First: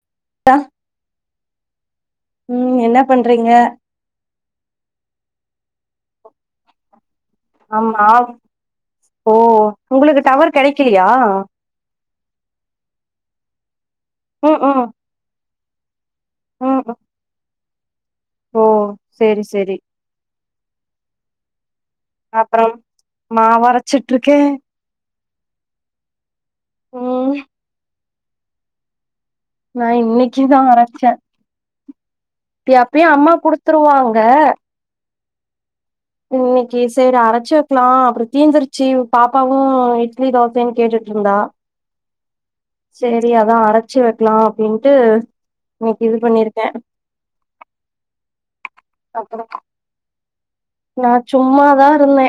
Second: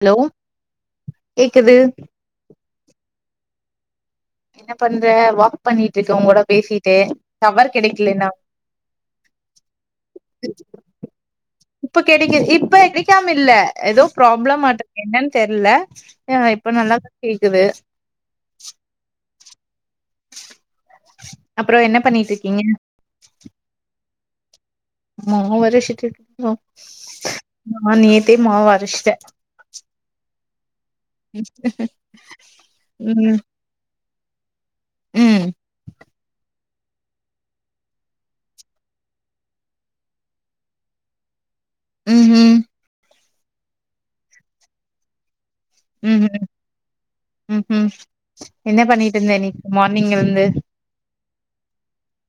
Hello கேக்குது ம் என்ன பண்றீங்க என்ன பண்ற வாக் பண்ணிட்டு இருக்கே உங்களோட பேசிட்டே ஆமா ஓ உங்களுக்கு டவர் கெடைக்கலியா இப்ப கெடைக்குது இப்ப கெடைக்காம இல்ல ஏதோ ம் பிராப்ளம் ம் மாட்டுக்கு என்னன்னு தெர்ல ஏங்க இப்ப ம் ம் நல்லா தா கேக்குது ஓ செரி செரி அப்பறோ என்ன பண்ணிட்டு இருக்கீங்க மாவரச்சிட்டுருக்கே மாவரச்சிட்டு இருக்கிங்களோ ம் நா நேத்தே மாவு அரச்சிட்டே நா இன்னைக்கி தா அரச்சே எப்பயு அம்மா ம் குடுத்துருவாங்க ம் இன்னைக்கு சேரி அரைச்சு வெக்லா அப்பறோ தீந்திருச்சு பாப்பாவு இட்லி தோசன்னு கேட்டுட்டு ருந்தா ம்ஹும் சேரி அதா அரச்சு வெக்லா அப்டின்ட்டு இன்னைக்கு இது ம் ம் பண்ணிருக்கே உஹும் என்ன பண்ணிட்டு இருந்த அப்புறோ இன்னைக்கு மார்னிங்ல இருந்து நா சும்மாதா இருந்தே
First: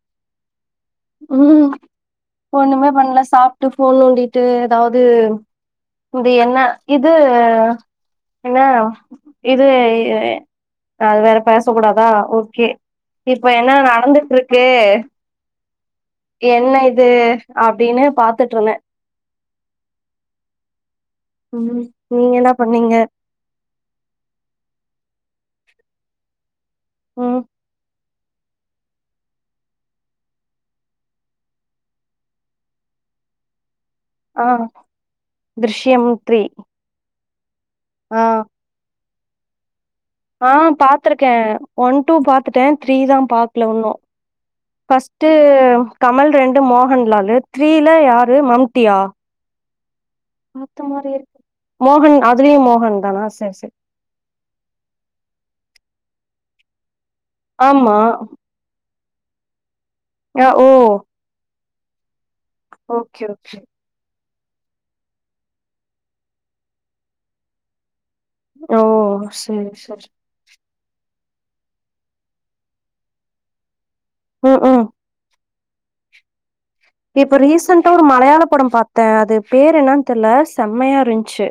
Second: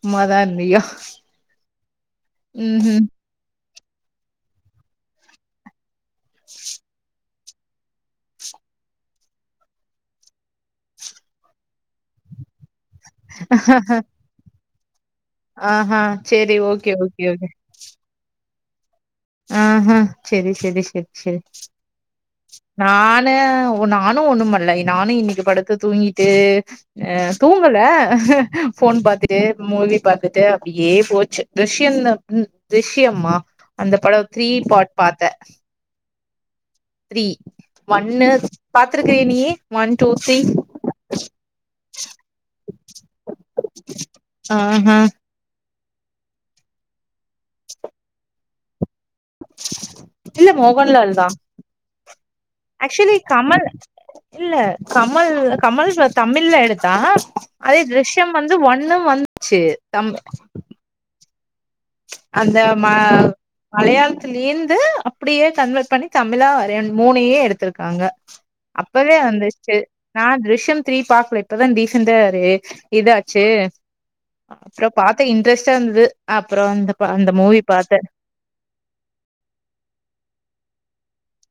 சும்மா தா இருந்தியா ம் ம் ஒண்ணுமே ம் பண்ணல சாப்புட்டு ஃபோன் நோண்டிட்டு ஏதாவது இது என்ன இது என்னா இது அது வேற பேச கூடாதா ஓகே இப்ப என்ன நடந்துட்டு இருக்கு ஆஹன் என்ன இது அப்டின்னு பாத்துட்டு இருந்தே ஆஹ்ன் செரி செரி செரி செரி ம் நீங்க என்ன பண்ணீங்க நான் நானு நானு ஒண்ணு பண்ணல நானு இன்னைக்கு படுத்து தூங்கிட்டு ஆஹ் ம் தூங்கல ஃபோன் பாத்துட்டு மூவி பாத்துட்டு அப்படியே போச்சு ரிஷ்ய திர்ஷயம்மா அந்த படம் த்ரீ பாட் பார்த்தே திர்ஷியம் த்ரீ த்ரீ ஆ ஒன்னு பாத்துருக்கிரியா நீ ஒன் டூ த்ரீ ஆஹ் பாத்துருக்கே ஒன் டூ பாத்துட்டே த்ரீ தா பாக்கல ஒன்னு ஆஹா ஃபஸ்ட்டு கமல் ரெண்டு மோகன்லாலு த்ரீல யார் மம்டியா இல்ல பாத்த மாதிரி மோகன்லால் தா இருக்கு மோகன் அதுலயும் மோகன் ஆக்சுவலி தானா சரி கமல் சரி இல்ல கமல் கமல் சார் தமிழ்ல எடுத்தா அதே ஆமா திர்ஷயம் வந்து இது ஒண்ணும் வந்துச்சு தம் ஆஹ் ஓ அந்த ம ஓகே ஓகே மலையாள லேந்து அப்டியே கன்வெர்ட் பண்ணி தமிழா வரைய மூணயே எடுத்திருக்காங்க ஓ அப்வே சரி வந்துருச்சு சரி நா திர்ஷய திரீ பார்கக்கல ரீசண்டா இதாச்சு ம் ம் அப்றோ பாத்தே இன்ட்ரெஸ்டா இருந்தது அப் இப்ப ரீசெண்டா ஒரு மலையாள படம் பாத் ந்தே அது பேரு என்னு தெரியல செம்மையா இருந்துச்சு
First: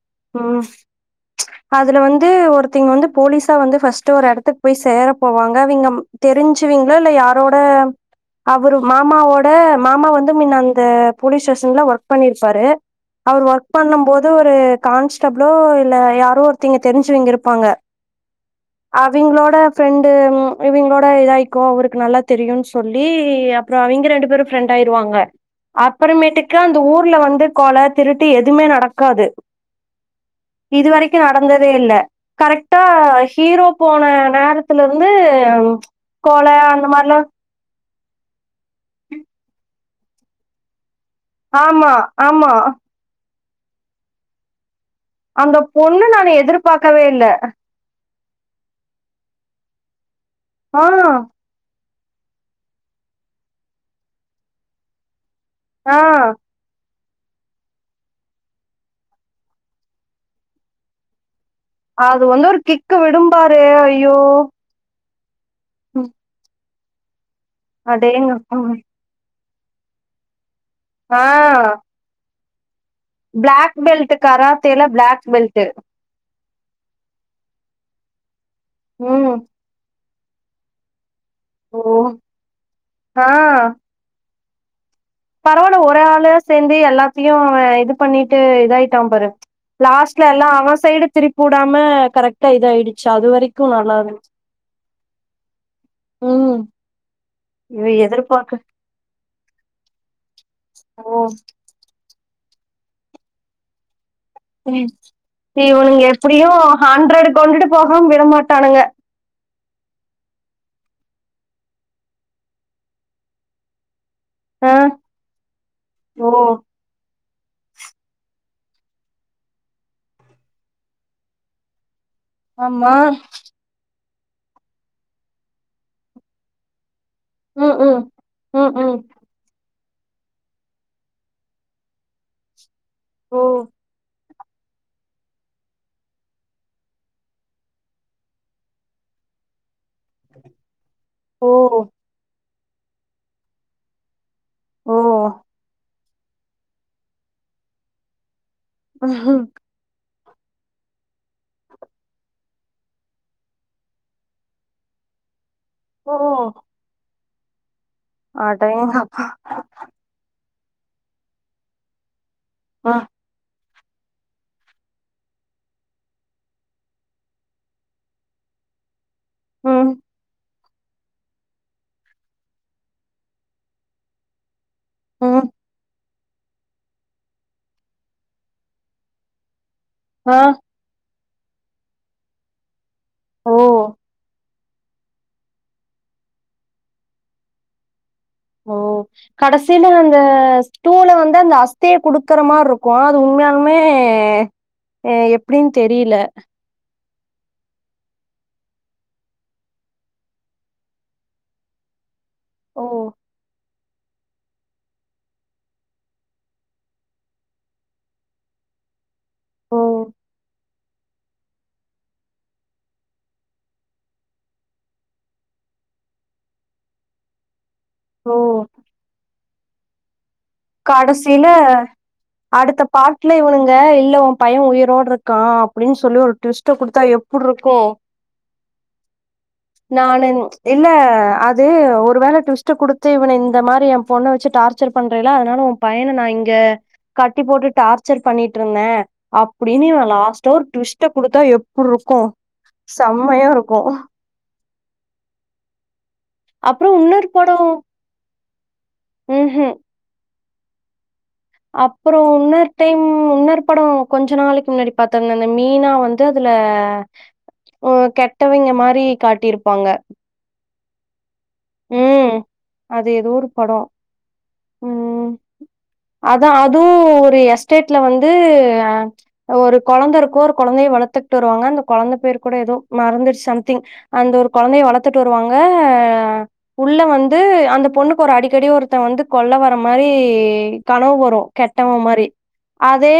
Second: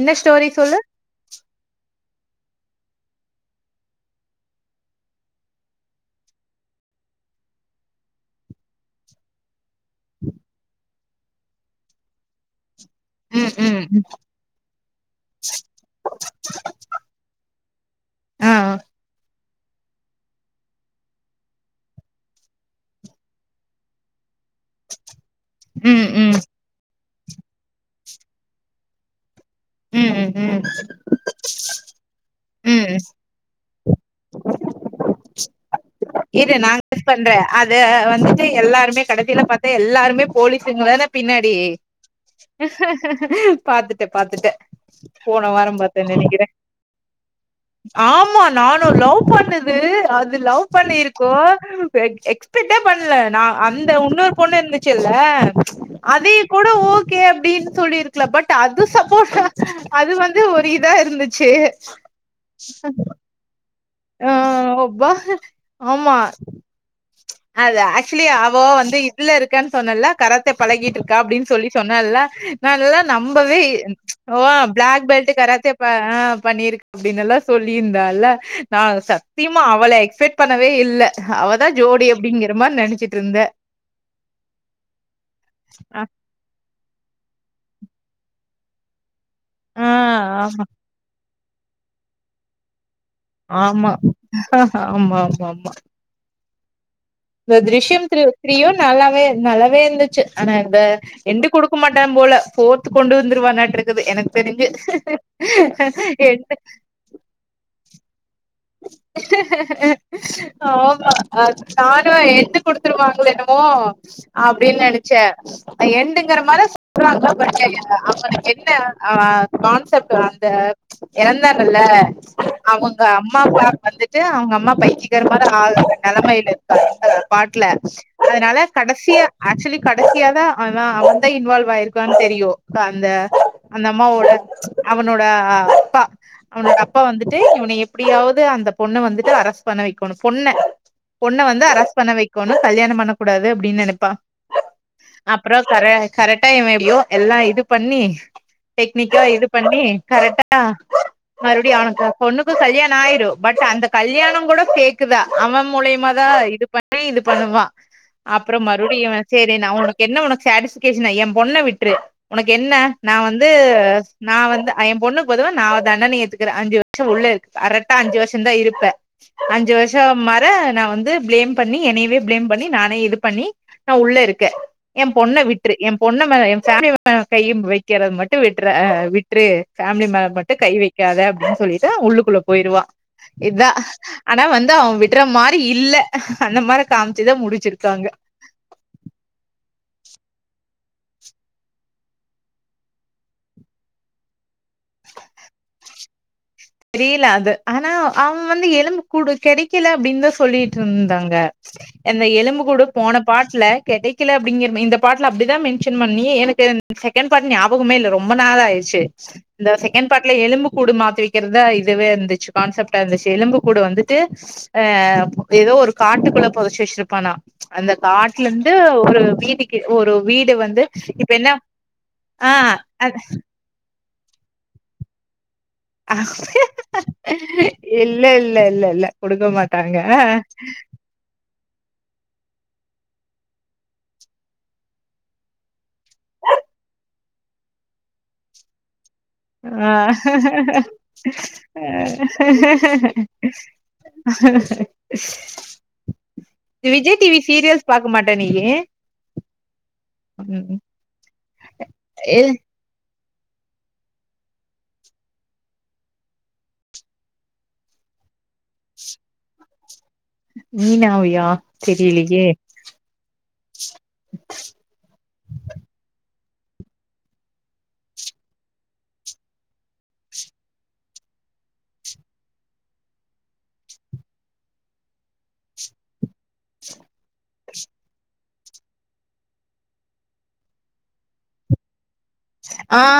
என்ன ஸ்டோரி ம் [unintelligible] அதுல வந்து ஒருத்திங்க வந்து போலீஸா வந்து ஃபர்ஸ்ட் ஒரு இடத்துக்கு போய் சேர போவாங்க அவிங்க தெரிஞ்சுவீங்களா இல்ல யாரோட அவரு மா அம்மாவோட மாமா வந்து முன்ன அந்த போலீஸ் ஸ்டேஷன்ல ஒர்க் பண்ணிருப்பாரு அவர் ம் ஒர்க் ம் பண்ணு ம் போது ஒரு கான்ஸ்டபிளோ இல்ல யாரோ ஒருத்திங்க தெரிஞ்சுவங்க இருப்பாங்க ஆஆ அவங்களோட ஃபிரெண்டு இவங்களோட இதாயிக்கோ அவருக்கு நல்லா தெரியும்ன்னு சொல்லி அப் அப்பறஅவங்க ரெண்டு பேரு ஃப்ரெண்ட் ஆயிருவாங்க ம் ம் அப்புறமேட்டு அந்த ஊர்ல வந்து கொலை திருட்டு எதுவுமே நடக்காது ம் ம் ம் இதுவரைக்கு துவரை நடந்ததே இல் கரெக்டா ம் ஹீரோ போன நேரத்துல இருந்து கிட் இது நாங்க விஷ் பண்றே அது வந்துட்டு எல்லாருமே கடைசில பாத்து எல்லாருமே போலீஸ்ங்க தானே பின்னாடி ஆமா ஆமா பாத்துட்டே பாத்துட்டே போன அந்த வாரம் பொண்ணு பாத்தே நானு நினைக்கிறே எதிர்பார்க்கவே இல்ல ஆமா நானு லவ் பண்ணுது அது லவ் ஆ பண்ணிருக்கு எக்ஸ்பெக்ட பண்ணல நா அந்த இன்னொரு பொண்ணு இருந்துச்சுல்ல ஆ அதே கூட ஓ ஓகே அப்படின்னு சொல்லிருக்கல பட் அது சப்போர்ட் அது வந்து ஒரு இதா இருந்துச்சு அது வந்து ஒரு கிக்கு விடும்பாரு ஐயோ ஆமப்பா ம் ஆமா அது ஆக்சுவலி அவ அடேங்கப்பா வந்து உள்ள இருக்கன் சொன்னன்ல்ல கராத்தே பழகிட்டு இருக்கா ஆ அப்டின் சொல்லி சொன்னன்ல்ல நால்லா நம்பவே பிளாக் பெல்ட் ஓ கராத்தேல பிளாக் பெல்ட் கராத்தே இப்ப ஆ பண்ணிருக்க அப்படின்னு எல்லாம் சொல்லியிருந்தால்ல நா ம் சத்தியம் மா அவள எக்ஸ்பெக்ட் பண்ணவே இல்ல அவாதா ஓ ஜோடி அப்படிங்கிற மாரி நெனச்சிட்டு இருந்த பரவாயில்ல ஒரு ஆ ஆளா சேந்து எல்லாத்தையும் இது பண்ணிட்டு இதாயிட்டான் பாரு லாஸ்ட்ல எல்லாம் ஆமா அவன் சைடு திருப்பி வுடாம கரெக்ட்டா இதாயிடுச்சு அது வரைக்கு ஆமா நல்லா இருந்துச்சு ஆமா ஆமா ஆமா ம் இந்த இவ த்ரிஷயம் த்ரீ எதிர்பாக்க த்ரீயும் நல்லாவே நல்லாவே இருந்துச்சு ஆனா இந்த ஓ எண்டு குடுக் குடுக்கமாட்டான் போல ஃபோர்து கொண்டு வந்துருவானாட்டு இருக்குது எனக்கு ம் இவனுங்க தெரிஞ்சு எப்படியும் ஹண்ட்ரடு கொண்டுட்டு போகாம விடமாட்டானுங்க [unintelligible] ஆமா அது தானா என்ட் குடுத்துருவாங்களோ என்னமோ ஆ அப்டின் நெனைச்ச ஓ எண்டுங்குற மார அவுங்களுக்கு என்ன அ கான்செப்ட் அந்த எறந்தாங்கல்ல ஆமா அவுங்க அம்மா அப்பா வந்துட்டு அவுங்க அம்மா அப்பா இட்லி கடை போட்ற நிலைமையில இருக்காங்க பாட்டுல ம் ம் அதனால ம் ம் கடைசியா ஆக்சுவலி கடைசியாதான் ஆனா அவன் தான் இன்வால்வ் ஆயிருக்கான்னு தெரியும் காந்த ஓ அந்த அம்மாவோட அவனோட அப்பா அவனோட அப்பா வந்துட்டு இவன எப்படியாவது அந்த பொண்ண வந்துட்டு அரசு பண்ண வைக்கணும் பொண்ண பொண்ண ஓ வந்து அரஸ் பண்ண வைக்கணும் கல்யாணம் பண்ணக் கூடாது அப்படின்னு நெனைப்பா ஓ அப்புறம் கர கரெக்டா இவன் எப்படியோ எல்லாம் இது பண்ணி டெக்னிக்கா இது பண்ணி கரெக்டா மறுபடியும் அவனுக்கு பொண்ணுக்கு கல்யாண ணம் ஆயிரும் பட் அந்த கல்யாணம் கூட ஃபேக்குதா அவன் மூலியமா ஓ தான் இது பண் ணி இது பண்ணுவா அப்புறம் மறுபடியும் அடேங்கப்பா சேரி நா உனக்கு என்ன உனக்கு சாட்டிஸ்கேஷன் என் பொண்ண விட்ரு உனக்கு என்ன ம் நா வந்து ந்து நா வந்து அ என் பொண்ணுக்கு பதிலா நா அவா தண்டனைய ஏத்துக்குறேன் அஞ்சு வருஷம் உள்ள இரு கரெக்ட்டா அஞ்சு வருஷம் தான் இருப்ப அஞ்சு ம் வருஷம் மாற நா வந்து ஃப்ளேம் பண்ணி என்னயவே ஃபிளேம் பண்ணி நானே இது பண்ணி நா உள்ள இருக்க என் பொண்ண ம் விட்டு விட்ரு என் பொண்ண ம என் ஃபேமிலி மே கைய வைக்கிறது மட்டும் விட்டுற விட்ரு ஃபேமிலி மேல ஆ மட்டும் கை வைக்காத அப்படின்னு சொல்லிட்டு உள்ளுக்குள்ள போயிடுவா இதா ஓ ஆனா வந்து அவன் விட் விட்ற மாரி இல்ல அந்த மாரி காமிச்சுதான் முடிச்சிருக்காங்க கடைசியில அந்த ஸ்டூல வந்து அந்த அஸ்திய குடுக்குற மாரி இருக்கும் அது உண்மையான ளுமே எப்படின் தெரியல தெரியல அது ஆனா அவன் வந்து எலும்பு கூடு கிடைக்கல அப்படின்தான் சொல்லிட்டு இருந்தாங்க அந்த எலும்பு கூடு ஓ போன பாட்ஸ்ல கெடைக் கெடைக்கல அப்படிங்கற இந்த பாட்ல அப்படிதான் மென்ஷன் பண்ணி எனக்கு செகண்ட் பாட் ஞாபகமே இல்ல ரொம்ப நாளாயிச்சு இந்த ஓ செகண்ட் பார்ட்ல எலும்பு கூடு மாதிரி கெடைக்கிறதா இதுவே இருந்துச்சு கான்செப்டா இருந்துச்சு எலும்பு கூடு வந்துட்டு ஆ எதோ ஒரு காட்டுக்குள்ள புதைச்சு வச்சிருப்பானா அந்த ஓ காட்லந்து ஒரு வீடுக்கு ஒரு வீடு வந்து இப்ப கடசில என்ன ஆ அடுத்த பாட்டுல இவனுங்க இல்ல ஒ பையன் உயிரோட க்கான் அப்டின்னு சொல்லி ஒரு ட்விஸ்ட்ட குடுத்தா எப்டி இருக்கும் இல்ல இல்ல இல்ல இல்ல குடுக்க நானுன் மாட்டாங்க. இல்ல அது து ஒரு வேள ட்விஸ்ட்ட குடுத்து இவன இந்த மாரி எ பொண்ண வச்சு டார்ச்சர் பண்ற அதனால உன் பையன நா இங்க கட்டி போட்டு டார்ச்சர் பண்ணிட்டுருந்தே அப்டின்னு இவன் லாஸ்டா ஒரு ட்விஸ்ட்ட குடுத்தா எப்புட்ருக்கு செம்மையா இருக்கு அப்புறம் விஜய் இன்னொரு டிவி படம் சீரியல்ஸ் பாக்க மாட்ட நீயி ம்ஹ்ம். அப்றம் எ ஒன் டைம் இன்னோர்படம் கொஞ்ச நாளைக்கு முன்னாடி பாத்த அந்த மீனா வந்து அதுல ஓ கெட்டவங்க மாரி காட்டிருப்பாங்க மீனாவயா தெரியலயே அது எதோ ஒரு படம் அதா அதுவும் ஒரு எஸ்டேட்ல வந்து ஒரு கொழந்த இருக்கும் ஒரு கொழந்தயை வளத்துக்கிட்டு வருவாங்க அந்த கொழந்த பேர் கூட எதுவும் மறந்துச்சு சம்திங் அந்த ஒரு கொழந்தய வளத்துட்டு வருவாங்க உள்ள வந்து அந்த பொண்ணுக்கு ஒரு அடிக்கடி ஒருத்த வந்து கொல்ல வர மாரி கனவு வரும் கெட்டவ மாரி அதே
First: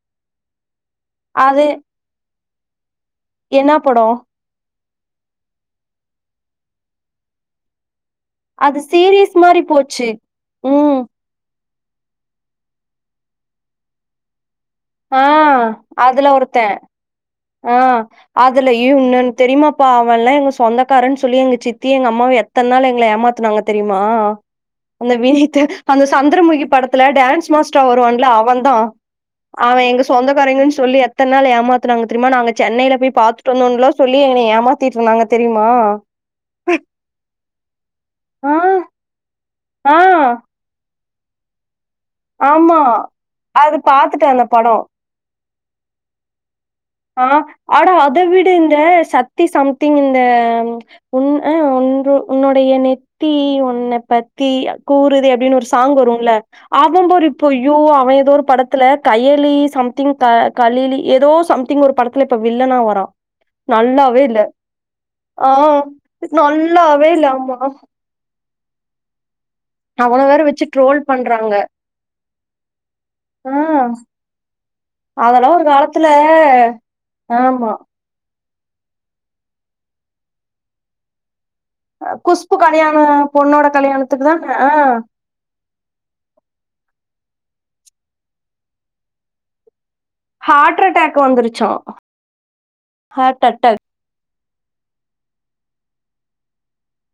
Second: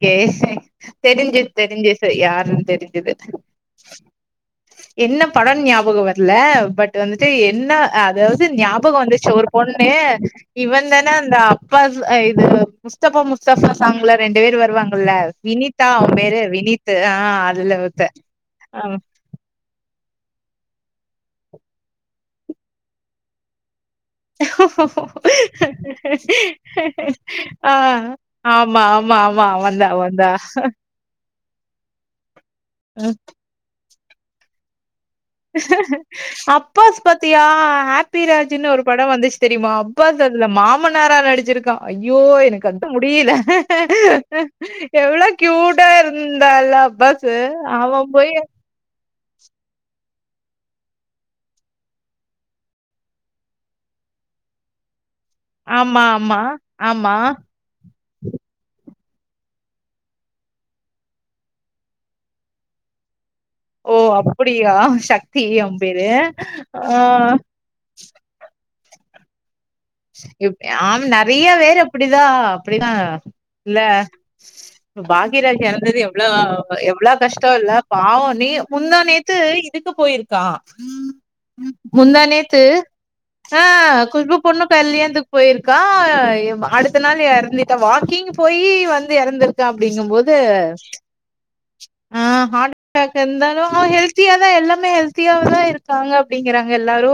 சேர் சேர் தெரிஞ்சு அது தெரிஞ்சு யாருன்னு தெரிஞ்சுது என்னா படம் என்ன படம் ஞாபகம் வரல பட் வந்துட்டு என்ன அதாவது இது அது ஞாபகம் வந்துச்சு சீரீஸ் ஒரு மாரி பொண்ணு போச்சு இவன் ம் தானா இந்த அப்பாஸ் இது முஸ்தபா முஸ்தபா சாங்ல ரெண்டு பேரு வருவாங்க ல்ல ஆ வினிதா அவன் அதுல பேரு ஒருத்த வினித் ஆ ஆ அதுல ஒருத்த அவ அதுலயும் இன் தெரிமாப்பா அவன்ல்லாம் எங்க சொந்தக்காரன்னு சொல்லி எங்க சித்தி எங்க அம்மாவு எத்தன் நாள் எங்கள ஏமாத்துனாங்க தெரிமா அந்த வினித் அந்த சந்திரமுகி படத்துல டான்ஸ் ஆ மாஸ்டரா வருவான்ல அவன்தா ஆமா ஆமா ஆமா அவந்தா அவன் எங்க அவந்தா சொந்தக்காரங்கன்னு சொல்லி எத்தன்நாள் ஏமாத்துனாங்க தெரிமா நாங்க சென்னைல போய் பாத்துட்டு வந்தோன்லா சொல்லி என்ன ஏமாத்திட்டு இருதாங்க அப்பாஸ் பாத்தியா ஆ ஹாப்பிராஜ்னு ஒரு படம் வந்துச்சு தெரிமா ஆ அப்பாஸ் அதுல மாமனாரா நடிச்சுருக்கான் ஐயோ எனக் ஆமா அந்த முடியல அது பாத்துட்ட அந்த படோ எவ்ளோ க்யூட்டா இருந்தாலவ் ஆ அட அத விட இந்த சத்தி சம்திங் இந்த உன் அ உன்று உன்னுடைய நெத்தி உன்ன பத்தி கூறுதே அ ப்டின்னு ஒரு சாங் ஆமா வரும்ல ஆமா ஆமா அவபரு இப்போ யோ அவ ஏதோ ஒரு படத்துல கையலி சம்திங் கலலி ஏதோ சம் த்திங் ஒரு படத்துல இப்ப வில்லனா வரா ஓ நல்லாவே இல்ல அப்படியா சக்தி ஆ அவ பேரு ஆ நல்லாவே இல்ல ஆமா அவன வேற எப் வச்சு ட்ரோல் ஆம் நறைய பண்றாங்க பேரு ரு அப்டிதா அப்டிதா ஆ இல்ல அதெல்லாம் பாகியராஜ் ஒரு எறந்தது காலத்துல எவ்ள எவ்ளோ கஷ்ட இல்ல ஆமா பாவம் நே முந்தா நேத்து இதுக்கு போயிருக்கா குஷ்பு முந்தானேத்து கல்யாண ஆ பொண்ணோட கல்யாணத்துக்கு குஷ்பு தான பொண்ணு ஆ கல்யாண் [unintelligible] போய்ருக்கா இப்ப அடுத்த நாள் எறந்துட்ட வாக்கிங்கு போய் வந்து எறந்திருக்க அப்டிங்கு போ து ஹார்ட் அட்டாக் வந்துருச்சான் ஆ ஹார்ட் அட்டாக் ஹார்ட் இருந்தாலு அவ அட்டாக் ஹெல்த் தியா தா எல்லாமே ஹெல்த்தியா தா இருக்காங்க அப்டிங்கிறாங்க எல்லாரு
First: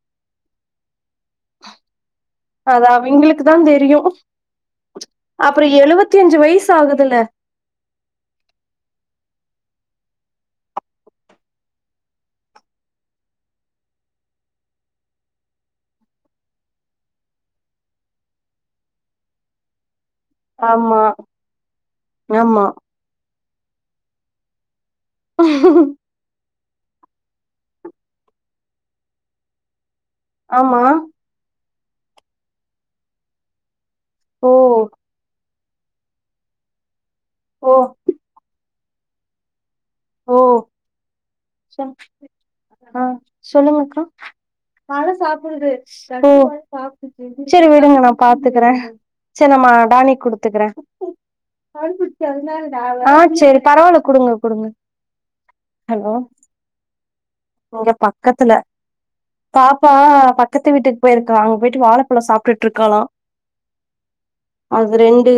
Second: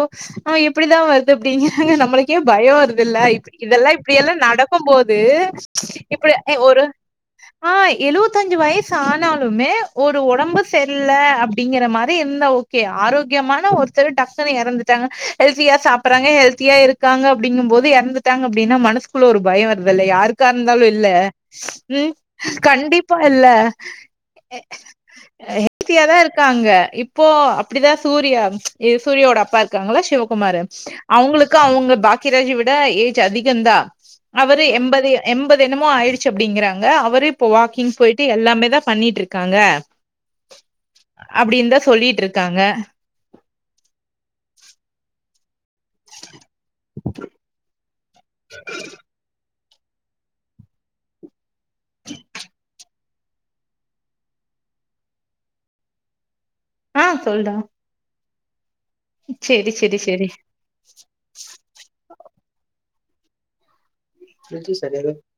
ஆன எப்டிதா வருது அப்டிங்காருங்க நம்மளை க்கே பயோ அது வருதுல்ல அவங்களுக்கு இப்ப தா இதெல்லா தெரியு இப்டியெல்லா நடக்கு போது அப்புறோ எழுவத்தி இப்டி அஞ்சு எ வயசு ஒரு ஆகுதுல்ல ஆ எழுவத்தஞ்சி வய்சு ஆனாலுமே ஒரு ஒடம்பு செரில்ல அப்டிங்கற மாரி இருந்தா ஓகே ஆரோக்கியமான ஒருத்தரு டக்கனு எறந்துட்டாங்க ஹெல்தியா சாப்பறாங்க ஹெல்தியா இருக் காங்க அப்டிங்கு போது எறந்துட்டாங்க அப்டின்னா மனசுக்குள்ள ஒரு பய வருதுல்ல யாருக் க இருந்தாலு ஆமா இல்ல ம் ஆமா கண்டிப்பா இல்ல அ ஹெல்த்தியா தா இருக் காங்க இப்போ அப்டிதா சூர்யா இ சூர்யா ஒட அப்பா இருக்காங்களா சிவ குமாரு ஆமா அவுங்களுக்கு அவுங்க பாக்கியராஜி விட ஏஜ் அதிக தா ஓ அவ்ரு எம்பது எம்பது எனமோ ஆயிடுச்சு அப்டிங்கிறாங்க அவ்ரு இப்போ ஓ வாக்கிங் போய்ட்டு எல்லாமே தா பண்ணிட்ருக்காங்க ஓ அப்டின் தா சொல்லிகிட் இருக்காங்க ஆ சொல்லுங்க அக்கா ஓ செரி விடுங்க நா பாத்துக்கறே செர் நம்ம டானிக் குடுத்துக்கறே ஆ சேரி பரவால்ல குடுங்க குடுங்க ஹலோ அ சொல்டா இங்க பக்கத்துல செரி பாப்பா செரி செரி பக் கத்து வீட்டுக் போய்ருக்கா அங்க போய்ட்டு வாழபழ சாப்டுட் இருக்கலா அது ரெண்டு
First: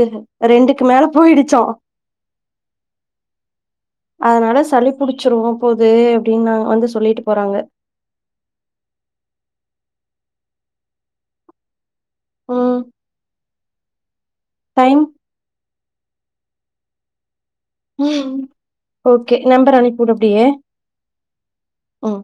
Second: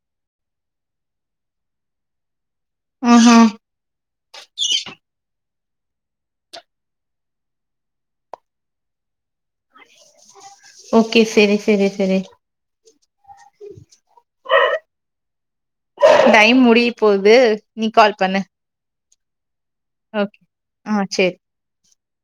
ரெண்டுக்கு மேல போய்ருச்சா ஆஹா அதனால சளி புடிச்சிரும் போது அப்டின்னாங் வந்து சொல்லிட்டு போறாங்க ஓகே செரி செரி செரி ம் டைம் டைம் முடிய போது ம் ஓகே நம்பர் அனுப்புடு ஓகே அப்டியே ஆ செரி ம்